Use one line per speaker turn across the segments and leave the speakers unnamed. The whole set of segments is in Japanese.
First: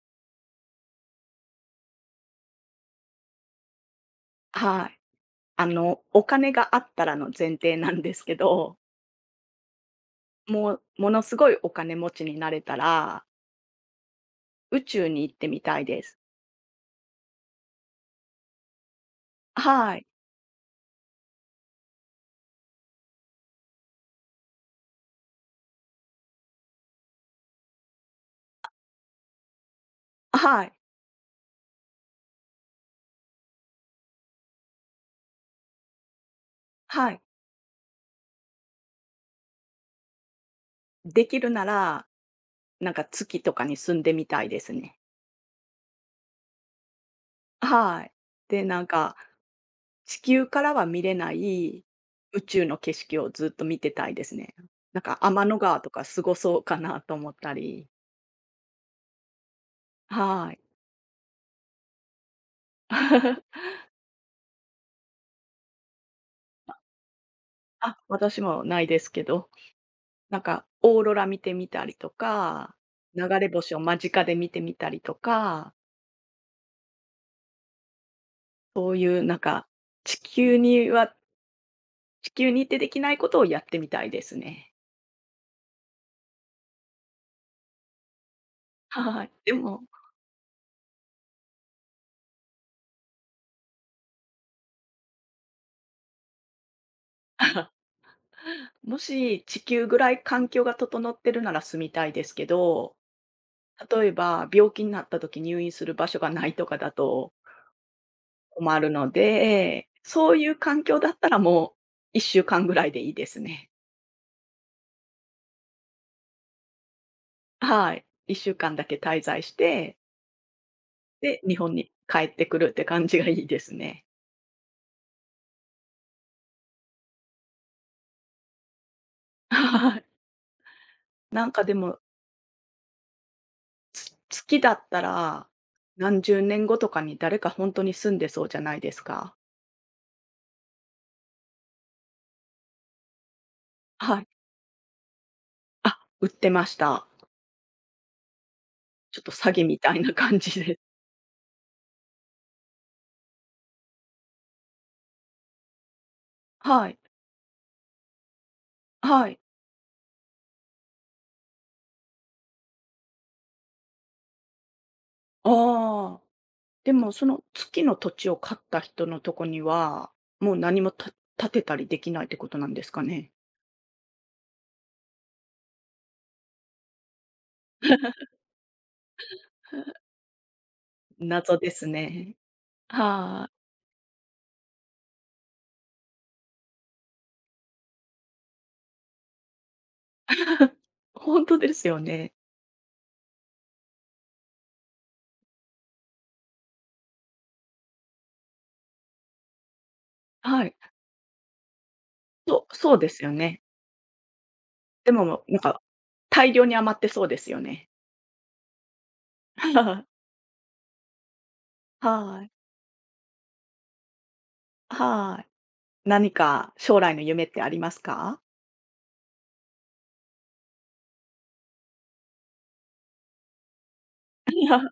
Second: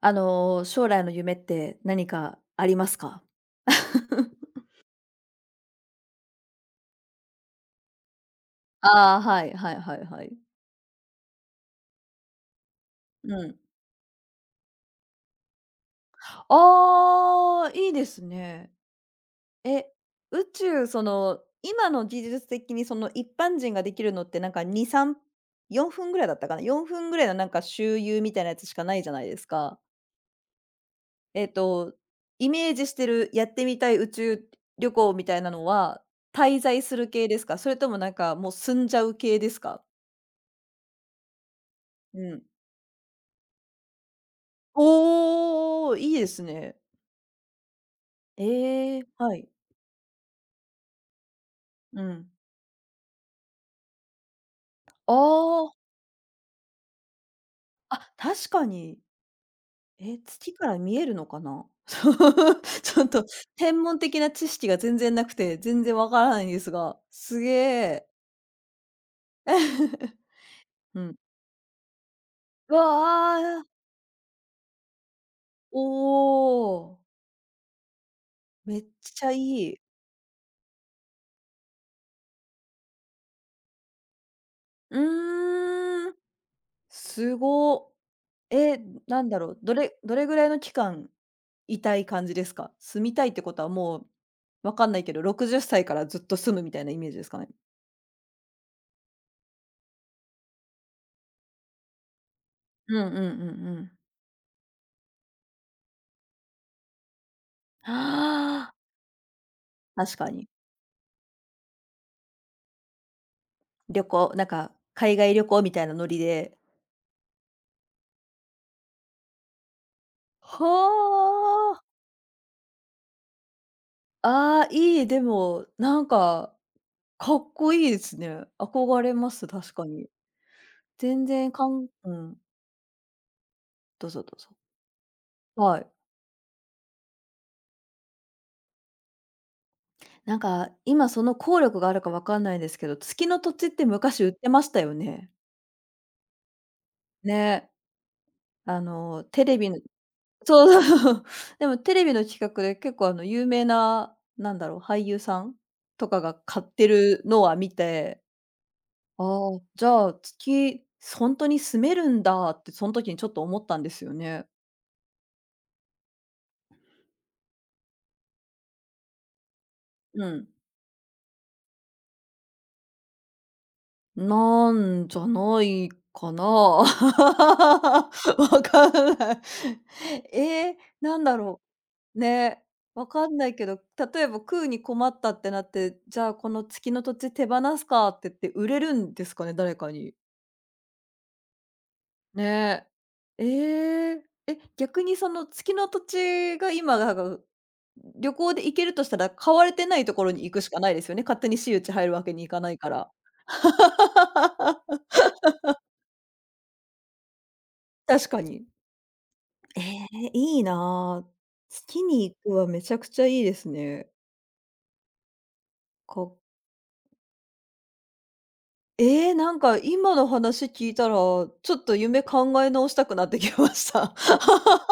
将来の夢って何かありますか？
はい。お金があったらの前提なんですけど、
ああ、はいはいはいはい。
もう、ものすごいお金持ちになれたら、
うん。
宇宙に行ってみたいです。
ああ、いいですね。え、
はい。
宇宙今の技術的にその一般人ができるのってなんか2、3、4分ぐらいだったかな、4分ぐらいのなんか周遊みたいなやつしかないじゃないですか。
はい。
えっと、イメージしてるやってみたい宇宙旅行みたいなのは、滞在する
はい。
系ですか？それともなんかもう住んじゃう系ですか？
できるなら、
うん。
なんか月とかに住んでみたいですね。
おお、いいですね。
はい。で、なん
ええ。
か、
はい。
地球からは見れない
うん。
宇宙の景色をずっと見てたいですね。なん
あ
か天の
あ、
川とかすごそうかなと思ったり。
あ、確かに。え、
は
月
い。
から見えるのかな？そうちょっと 天文的な知識が全然なくて、全然わからないんですが、すげ
あ、
え。
私もないですけど。なんか、オ
う
ーロ
ん。
ラ見てみたりとか、
わ
流れ
あ、
星を間近で見てみたりとか、
おお、めっ
そうい
ち
う
ゃ
なん
い
か、
い。
地球には地球に行ってできないことをやってみたいですね。
うーん。すご。え、な
は
ん
い。
だろ
で
う、ど
も、
れどれぐらいの期間いたい感じですか？住みたいってことはもう、わかんないけど、60歳からずっと住むみたいなイメージですかね？
もし地球ぐらい環境が整ってるなら住みたいですけ
う
ど、
んうんうんうん。
例えば病気になった時入院する場所がないとかだと
ああ。
困るので、
確か
そうい
に。
う環境だったらもう1週間ぐらいでいいですね。
旅行、なんか海外旅行みたいなノリで。
はい。1週間だけ滞在して、で、日本
はあ。
に帰ってくるって感じがいいですね。
ああ、いい、でも、なんか、かっこいいですね。憧れます、確か
はい。
に。全
な
然
んか
か
で
ん
も、
うん、どうぞどうぞ。
月だったら、
はい。
何十年後とかに誰か本当に住んでそうじゃないですか？
なんか、今その効力があるかわかんないですけど、月の土地って
は
昔
い。
売ってましたよね。
あ、売ってました。
ね、
ちょっと
テ
詐
レ
欺
ビ
み
の
たいな感じで。
そうそうそう。でもテレビの企画で結構あの有名な、なんだろう、俳優さんとかが買って
はい。
るのは見て、あ
はい。
あ、じゃあ、月、ほんとに住めるんだってそん時にちょっと思ったんですよね。
ああ。でもその月の土地を買った人のとこには、
うん。
もう何も建てたりできないってことなんですかね？
なんじゃないかな。わ かんない。ええ、なんだ
謎
ろ
です
う。
ね。
ね、わかん
は
ない
い。
けど、例えば食うに困ったってなって、じゃあこの月の土地手放すかって言って売れるんですかね、誰かに。
本当ですよね。
ね。ええ。え、逆にその月の土地が今だが旅行で行けるとしたら、買われてないところに行く
は
し
い。
かないですよね。勝手に私有地入るわけにいか
そ
な
う、
いか
そうで
ら。
すよね。でも、なんか、大量に余ってそうですよね。
確かに。ええ、いいな。月に行
はい。
くはめちゃくちゃいいですね。
はい。何
か
か将来の夢ってありますか？
ええ、なんか今の話聞いたら、ちょっと夢考え直したくなってきました。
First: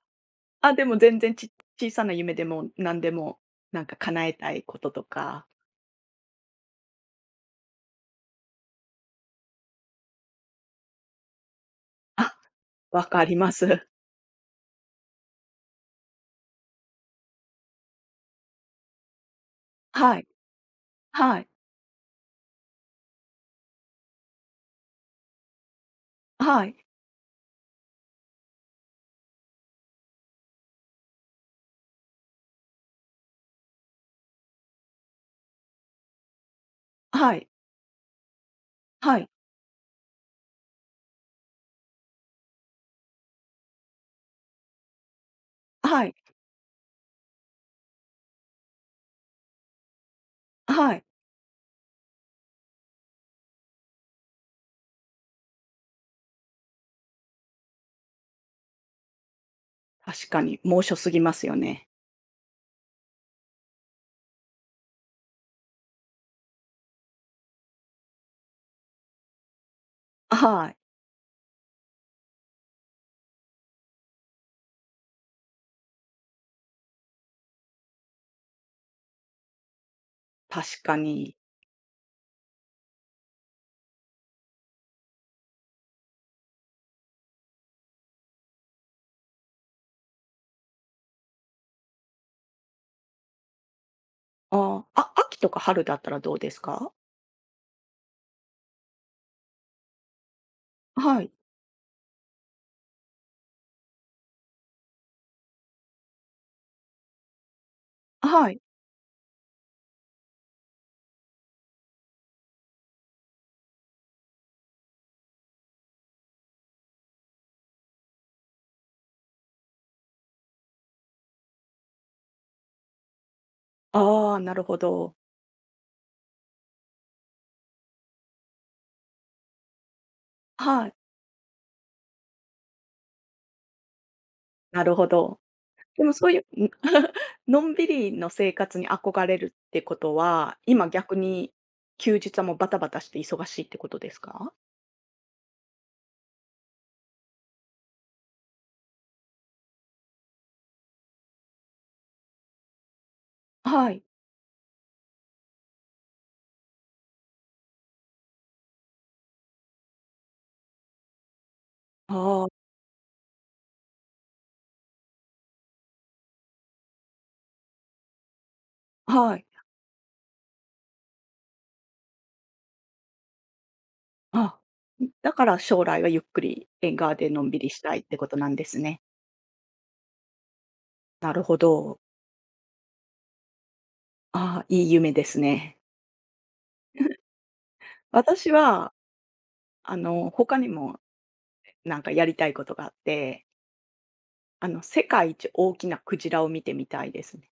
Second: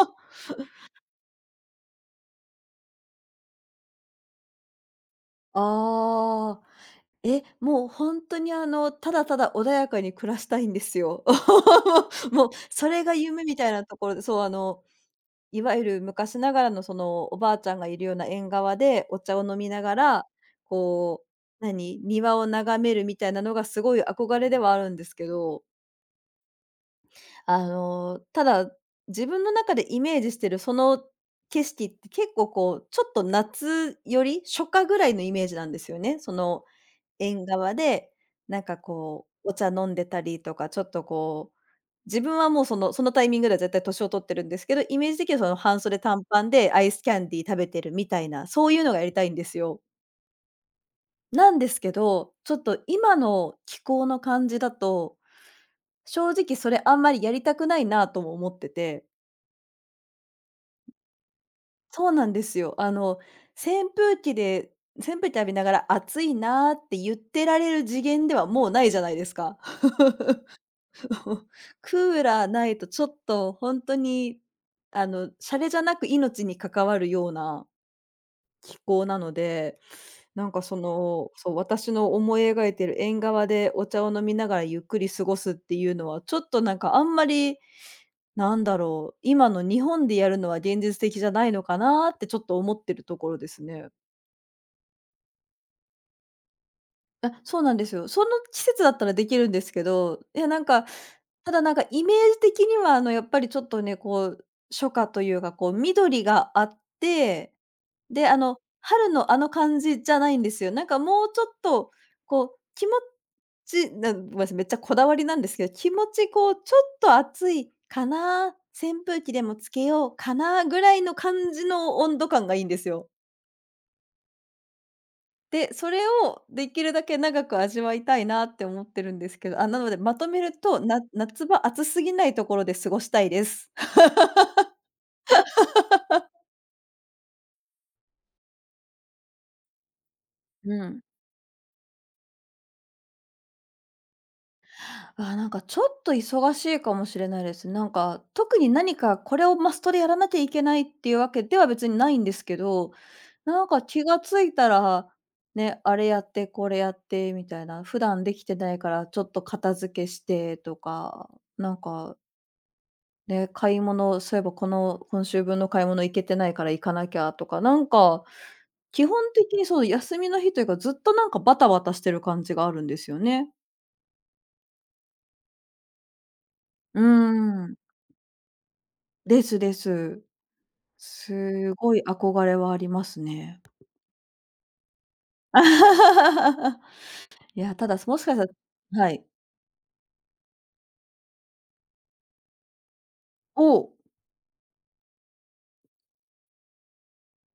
あ、でも全然小さな夢でも何でも、なんか叶えたいこととか。
ああ、え、もう本当にただただ穏やかに暮らしたいんですよ。
あ、
もうそれ
分
が
かり
夢
ま
みたい
す。
なところで、そう、いわゆる昔ながらのそのおばあちゃんがいるような縁側でお茶を飲みなが
はい、
ら、こ
はい、
う、何、庭を眺めるみたいなのがすごい憧れではあるんですけど
はい、
ただ、自分の中でイメージしてるその景色って結構こう、ちょっと夏より、初夏ぐらいのイメージなんですよね。その
は
縁
い、
側で、なんか
は
こ
い、
う、お茶飲んでたりとか、ちょっとこう、自分はもうそのタイミングでは絶対年を取ってるんですけど、イメージ的にはその半袖
はい、
短パンでアイスキャンディー食べてるみたいな、そういうのがやりたいんですよ。
はい。
なんですけど、ちょっと今の気候の感じだと、正直それあんまりやりたくないなとも思ってて。
確かに、猛暑すぎますよね。
そうなんですよ。扇風機で扇風機浴びながら「暑いな」って言ってられる次元ではもうないじゃないですか。
はい、
クーラーないとちょっと本当に、洒落じゃなく命に関わるような気候なので、なんかそ
確か
の、
に。
そう、私の思い描いてる縁側でお茶を飲みながらゆっくり過ごすっていうのは、ちょっとなんかあんまり、なんだろう、今の日本でやるのは現実的じゃないのかなってちょっと思ってるところですね。
ああ、あ、秋とか春だったらどうですか？
あ、そうなんですよ。その季節だったらできるんですけど、いやなんか、
はい、
ただなんかイメージ的にはあのやっぱりちょっとね、こう、初夏というかこう緑があって、で、
はい。
春のあの感じじゃないんですよ。なんかもうちょっと、こう、気持ちなごめんなさい、めっちゃこだわりなんですけど、気持ちこう、ちょっと暑いかな、扇風機でもつけようかなぐらいの感じの温度感がいいんですよ。
ああ、なるほど。
で、それをできるだけ長く味わいたいなって思ってるんですけど、あ、なのでまとめると、
はい、
な夏場暑すぎないところで過ごしたいです。
なるほど。でもそういう、のんびりの生活に憧れるってことは、
う
今
ん。
逆に休日はもうバタバタして忙しいってことですか？
あ、なんかちょっと忙しいかもしれないです。なんか、特に何かこれをマストでやらなきゃいけないっていうわけでは別にないんですけど、なんか
はい。
気がついたら、ね、あれやってこれやってみたいな、普段できてないからちょっと片付けしてとか、なんか
ああ、
ね、買い物、そういえばこの今週分の買い物行けてないから行かなきゃとか、なんか、基本
はい。
的にそう、休みの日というか、ずっとなんかバタバタしてる感じがあるんですよね。
あ、だから将来はゆっくりえん
うー
でのんびり
ん。
したいってことなんですね。
ですです。
なるほ
すご
ど。
い憧れはありますね。
ああ、いい夢ですね。
いや、ただ、もしかした
私
ら
は、
はい。
他にもなんかやりたいことがあって、
お、
世界一大きなクジラを見てみたいですね。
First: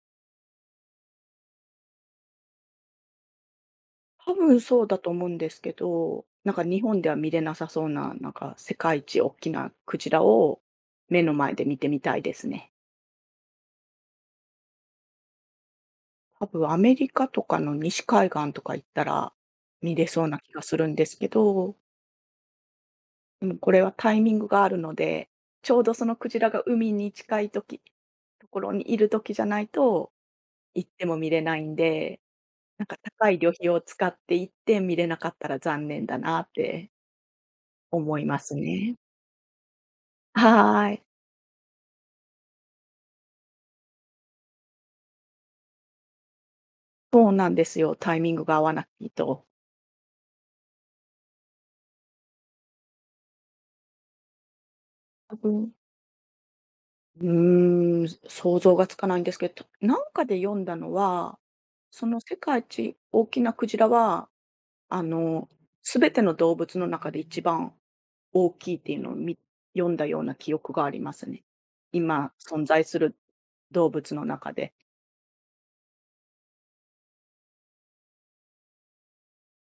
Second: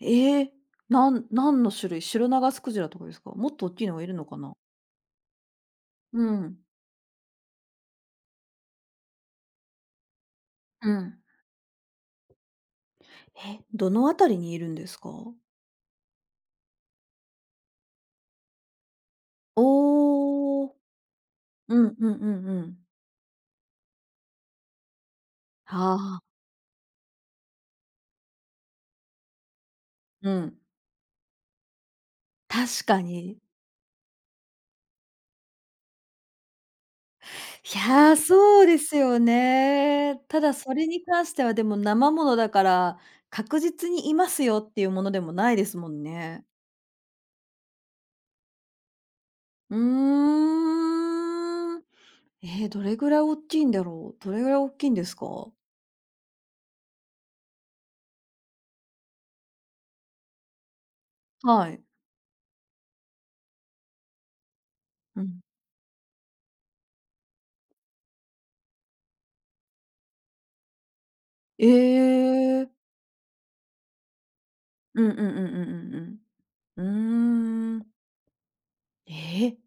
ええ、何の種類？シロナガスクジラとかですか？もっと大きいのがいるの
多
かな？
分そうだと思うんですけ
う
ど、なん
ん、
か日本では見れなさそうな、なんか世界一大きなクジラを
うん。
目の前で見てみたいですね。
え、どのあたりにいるんですか？
多分アメリカとかの西海岸とか行ったら見れそうな気が
お
す
お。
るんですけ
う
ど、
んうんうんうん。
でもこれはタイミングがあるので、ちょうどその
ああ。
クジラが海に近い時、ところにいる時じゃないと
うん。
行っても見れないんで、な
確
んか
か
高い
に。
旅費を使って行って見れなかったら残念だなって
いや、
思います
そうで
ね。
すよね。ただそれ
はーい。
に関してはでも生ものだから、確実にいますよっていうものでもないですもんね。
そうなんですよ、タイミングが合わなきと。
うーん。えー、どれぐらい大きいんだろう？どれぐらい大きいんです
多
か？
分。うーん、想像がつかないんですけど、なんかで読んだのは、
はい。
その世界一大きなクジラは、あ
うん。
の、全ての動物の中で一番大きいっていうのを読んだような記憶がありますね。
え
今存
ー
在する動物の中で。
うんうんうんうんうんうん。うーん。ええ、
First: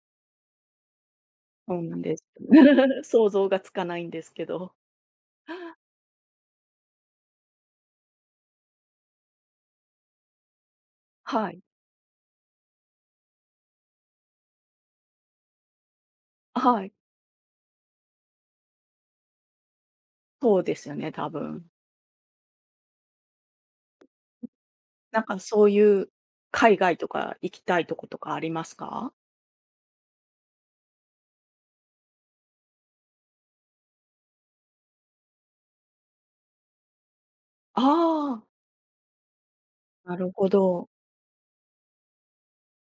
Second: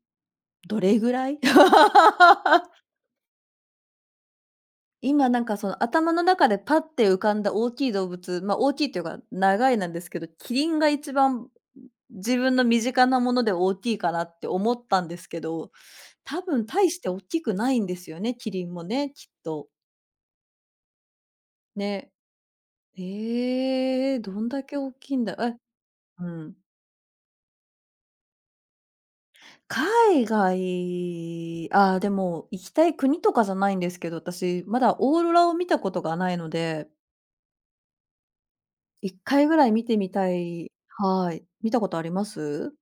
どれぐらい？
そうなんです。想像がつかないんですけど。
今なんかその頭の中でパッて浮かんだ大きい動物、ま、あ大きいというか長いなんですけど、キリンが一番
はい。
自分の身近なもので大きいかなって思ったんですけど、多分
は
大
い。
して大きくないんですよね、キリンもね、きっと。
そうですよね、多分。
ね。ええ、どんだけ大きい
なん
んだ
か
え、
そういう
うん。
海外とか行きたいとことかありますか？
海外、ああ、でも行きたい国とかじゃないんですけど、私まだオーロラを見たことがないので
ああ、
1回ぐらい見てみ
な
た
るほ
い
ど。
はい。見たことあります？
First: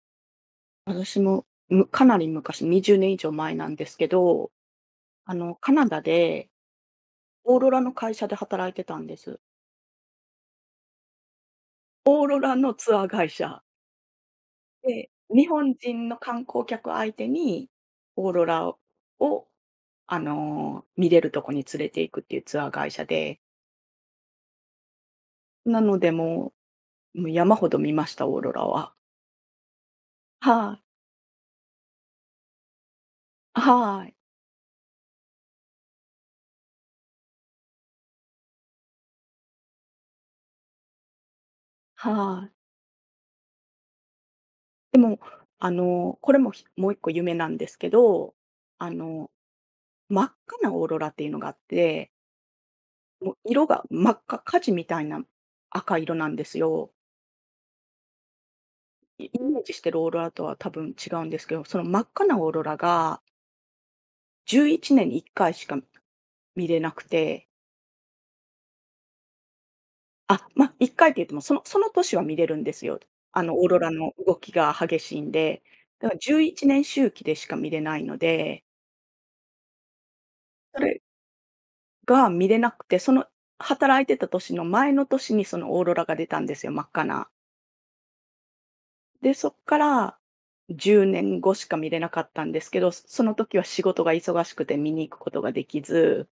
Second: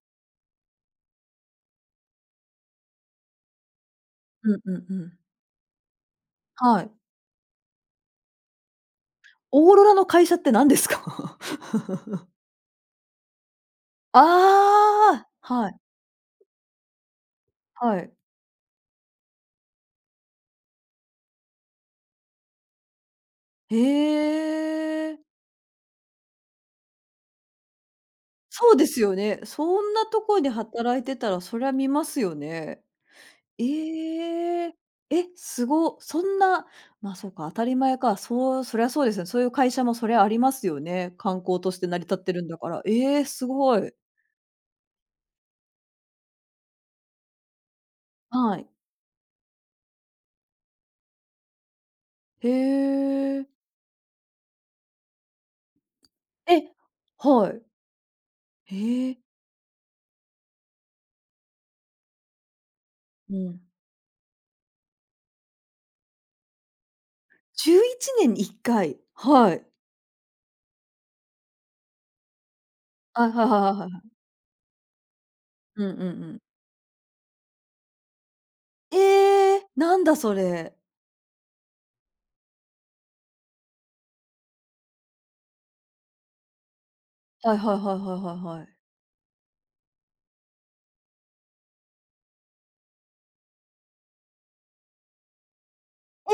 私も、かなり昔、20年以上前なんですけど、
うんうんうん。
カナダで
はい。
オーロラの会社で働いてたんです。
オーロラの会社って何ですか？
オーロラのツアー会社。
あ
で、
あ、
日
は
本
い
人の観光客相手に
はい。
オーロラを、見れるとこに連れて行くっていうツアー会社で、
へえ。
なのでもう山ほど見ました、オーロラ
そうで
は。
すよね。そんなとこで
はい。
働いてたら、そりゃ見ますよね。
はい。
ええ。え、すご。そんな、ま、そうか、当たり前か。そうそりゃそうですね。そういう会社もそりゃありますよね。観光として成り立ってるん
は
だ
い。
から。ええ、すごい。
でも、これも、もう一個夢なんですけど、
はい。
あの、真っ赤なオーロラっていうのがあって、
へ
もう
え。
色が真っ赤、火事みたいな赤色なんです
え、
よ。
はい。へえ。
イメージしてるオーロラとは多分違うんですけど、その真っ赤なオーロラが
うん。
11年に1回しか見れなくて、
11年に1回。はい。
あ、まあ、1回って言ってもその年は見れるんですよ。
あ、はいはいは
オーロ
いは
ラ
いは
の
い。
動きが激しいんで。
うんうん
だ
う
から
ん。
11年周期でしか見れないので、
ええ、なんだそれ。
それが見れなくて、その働いてた年の前の年にそのオーロラが出たんですよ、真っ赤な。
はいはいはいはいはいはい。
で、そっから10年後しか見れなかったんですけど、その時は仕事が忙しくて見に行くことができず、
え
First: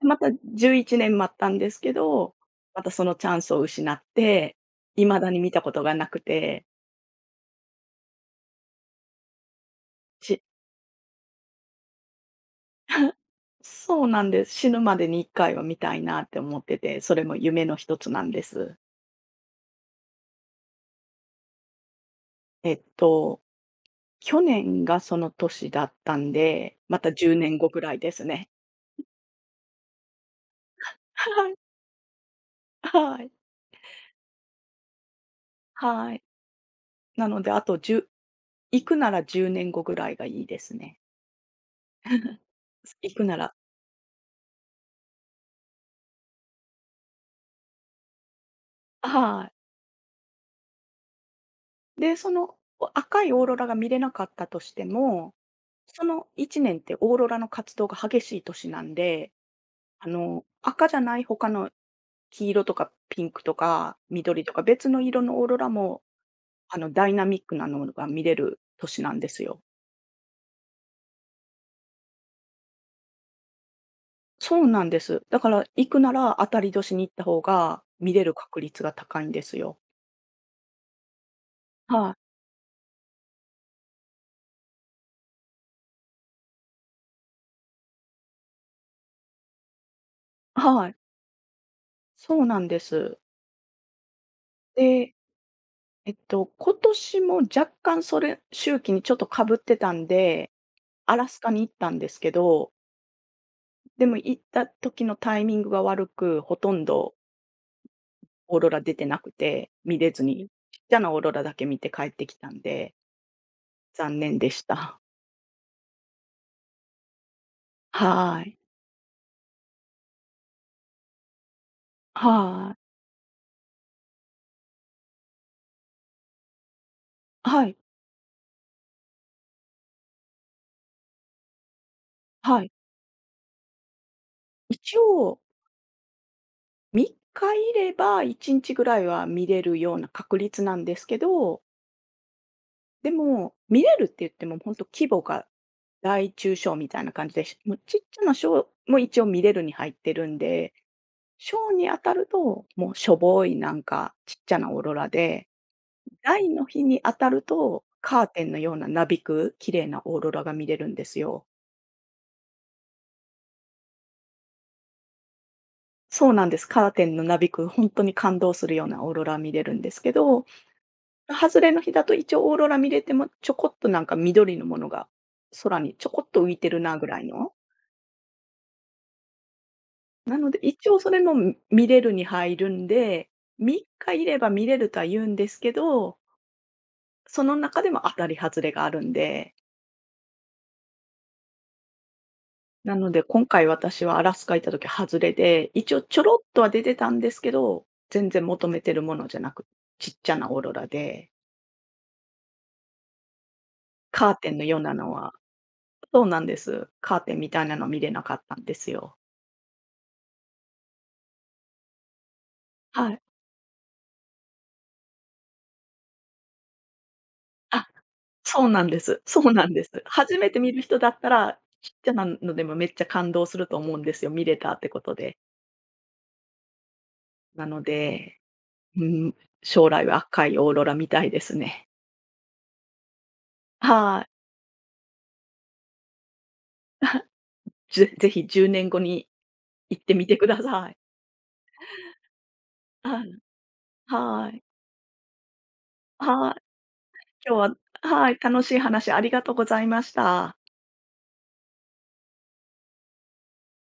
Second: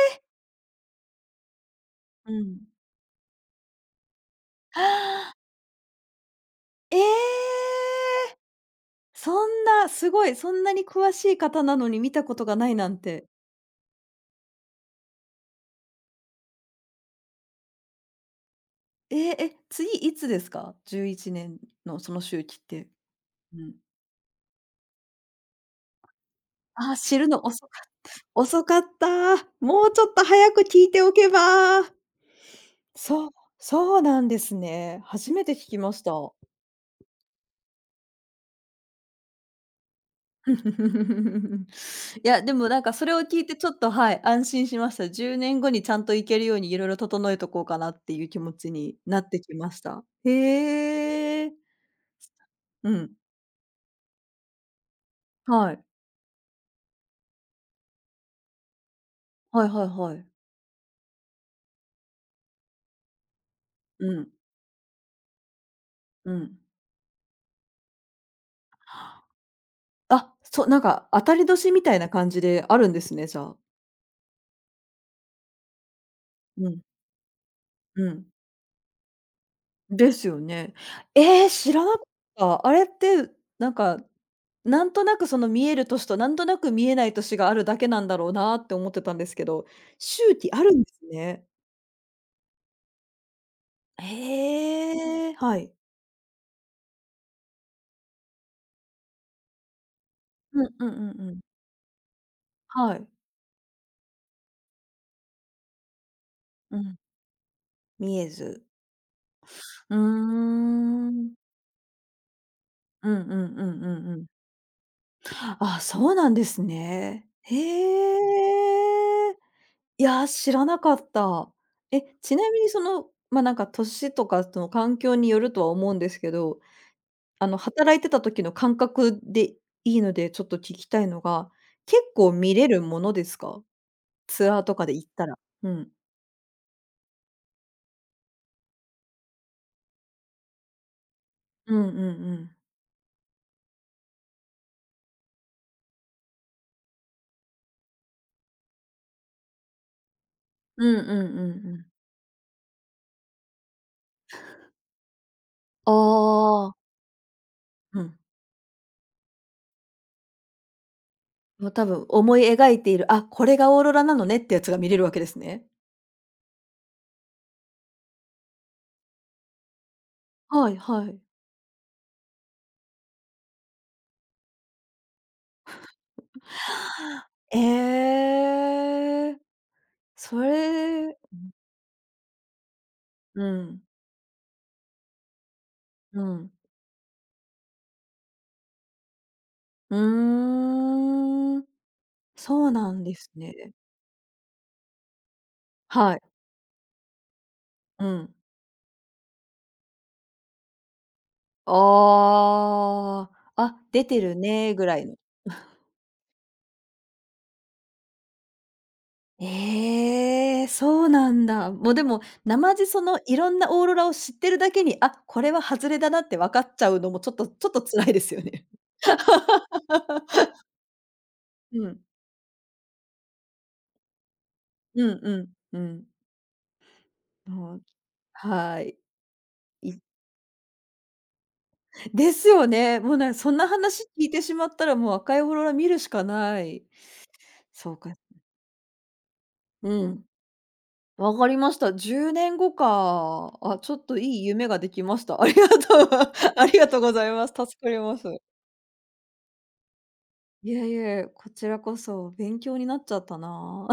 また11年待ったんですけ
う
ど、
ん。
またそのチャンスを失って、未だに見たことがなくて、
ええ！そんな、すごい、
し
そんなに詳しい方なのに見たことがないなんて。
そうなんです。死ぬまでに1回は見たいなって思ってて、それも夢の一つなんです。
ええ、え、次いつですか？11年のその周期っ
えっ
て。
と
うん。
去年がその年だったんで、
ああ、
また
知る
10
の
年
遅
後ぐ
か
らいですね。
遅かった。もうちょっと早く聞いてお けば。
はい、は
そ
い、
う、そうなんですね。初めて聞きました。
はい。なので、あと10、行くなら10年後ぐらいがいいですね。
いや、で もなんかそ
行
れを
くな
聞い
ら
てちょっと、はい、安心しました。10年後にちゃんと行けるようにいろいろ整えとこうかなっていう気持ちになって
はい。
きました。へえ。
で、その、
うん。
赤いオーロラが見れなかったとしても、
はい。
その1年ってオーロラの活動が激しい年なんで、
はいはいはい。
赤じゃない他の黄色とかピンクとか
うん。
緑とか別の色のオーロラも、
うん。
ダイナミックなのが見れる年なんですよ。
あ、そう、なんか当たり年みたいな感じであるんですね、じゃあ。
そうなんです。だから行くなら当た
う
り
ん、
年に行った方が
う
見れ
ん。
る確率が高いんですよ。
ですよね。ええ、知らなかっ
はい。
た。あれって、なんかなんとなくその見える年と、なんとなく見えない年があるだけなんだろうなって思ってたんですけど、周期あるんで
はい。
すね。
そうなんです。で、
へえ、はい。
今年も若干それ、周期にちょっとかぶってたんで、
うんうんうん
アラ
う
ス
ん。
カに行ったんですけど、
はい。
でも行った時のタイミングが悪く、ほと
う
ん
ん、
ど
見え
オー
ず。
ロラ出てなくて、
う
見
ー
れずに、ちっちゃなオーロ
ん。
ラだけ見て帰ってきたんで、
うんうんうんうんう
残
ん。
念でした。
あ、そうなんですね。へ
はい。
え。いや、知らなかった。え、ちなみに
は
そ
い。
の、ま、なんか年とかその環境によるとは思うんですけど、
はい。
働いてた時の感覚でいいので、ちょっと聞きたいのが、結構見
は
れ
い。
るものですか？ツアーと
一
かで行ったら。
応
うん。
3日いれば1日ぐらいは見れるような確率なんですけど、
うんうんうん。
でも、見れるって言っても本当規模が大中小みたいな感じで、もうちっちゃな小も一応見れるに入ってるんで、
うんうんうんう
小
ん。
に当たると、もうしょぼいなんかちっちゃなオーロラで、
あ
大の
あ、
日に当たると、
うん。
カーテンのようななびく綺麗なオーロラが見れるんですよ。
もう多分思い描いている、あ、これがオーロラなのねってやつが見れるわけですね。
そうなんです。カーテンのなびく本当に感動するようなオーロラ見れるんですけど、
はいはい。
外れの日だと一応オーロラ見れても、ちょこっとなんか緑のものが空にちょこっと浮いてるなぐらいの。
ええ、
な
そ
ので、一応そ
れ
れも見れるに入るんで、
う
3
ん、
日いれば見れるとは言うんですけど、
うん。
その中でも当たり外れがあるんで、
うーん、そうな
な
ん
の
で
で
す
今回
ね。
私はアラスカ行った時外れで、一応
は
ち
い、
ょろっとは出てたんですけど、
う
全
ん。
然求めてるものじゃなく、ちっちゃなオーロラで、
ああ、あ、出て
カ
る
ーテンの
ね
よう
ぐ
な
らい
の
の。
はそうなんです。カーテンみたいなの見れなかったんですよ。
ええ、そうなんだ。もうでも、なまじそ
は
の
い。
いろんなオーロラを知ってるだけに、あ、これは外れだなって分かっちゃうのもちょっとちょっと
あ
辛いですよ
そ
ね。
うなんです。そうなんです。初めて見る人だったら、
う
ちっ
ん。
ちゃなのでもめっちゃ感動すると思うんですよ、見れたってこ
う
と
ん
で。
うんうん。
な
も
の
う、
で、
はい。
うん、将
い
来は赤いオーロラみたいですね。
ですよね。もうなんそんな話
は
聞
い。
いてしまったら、もう赤いオーロラ見るしかない。そうか。
ぜひ10年後に
う
行って
ん。
みてください。
わかりました。10年後
はい、
か。あ、ちょっといい
はい、
夢ができました。ありがとう。
は
あり
い。
がとうございます。助
今日
かりま
は
す。
はい、楽しい話ありがとうございました。
いえいえ、こちらこそ勉強になっちゃったな。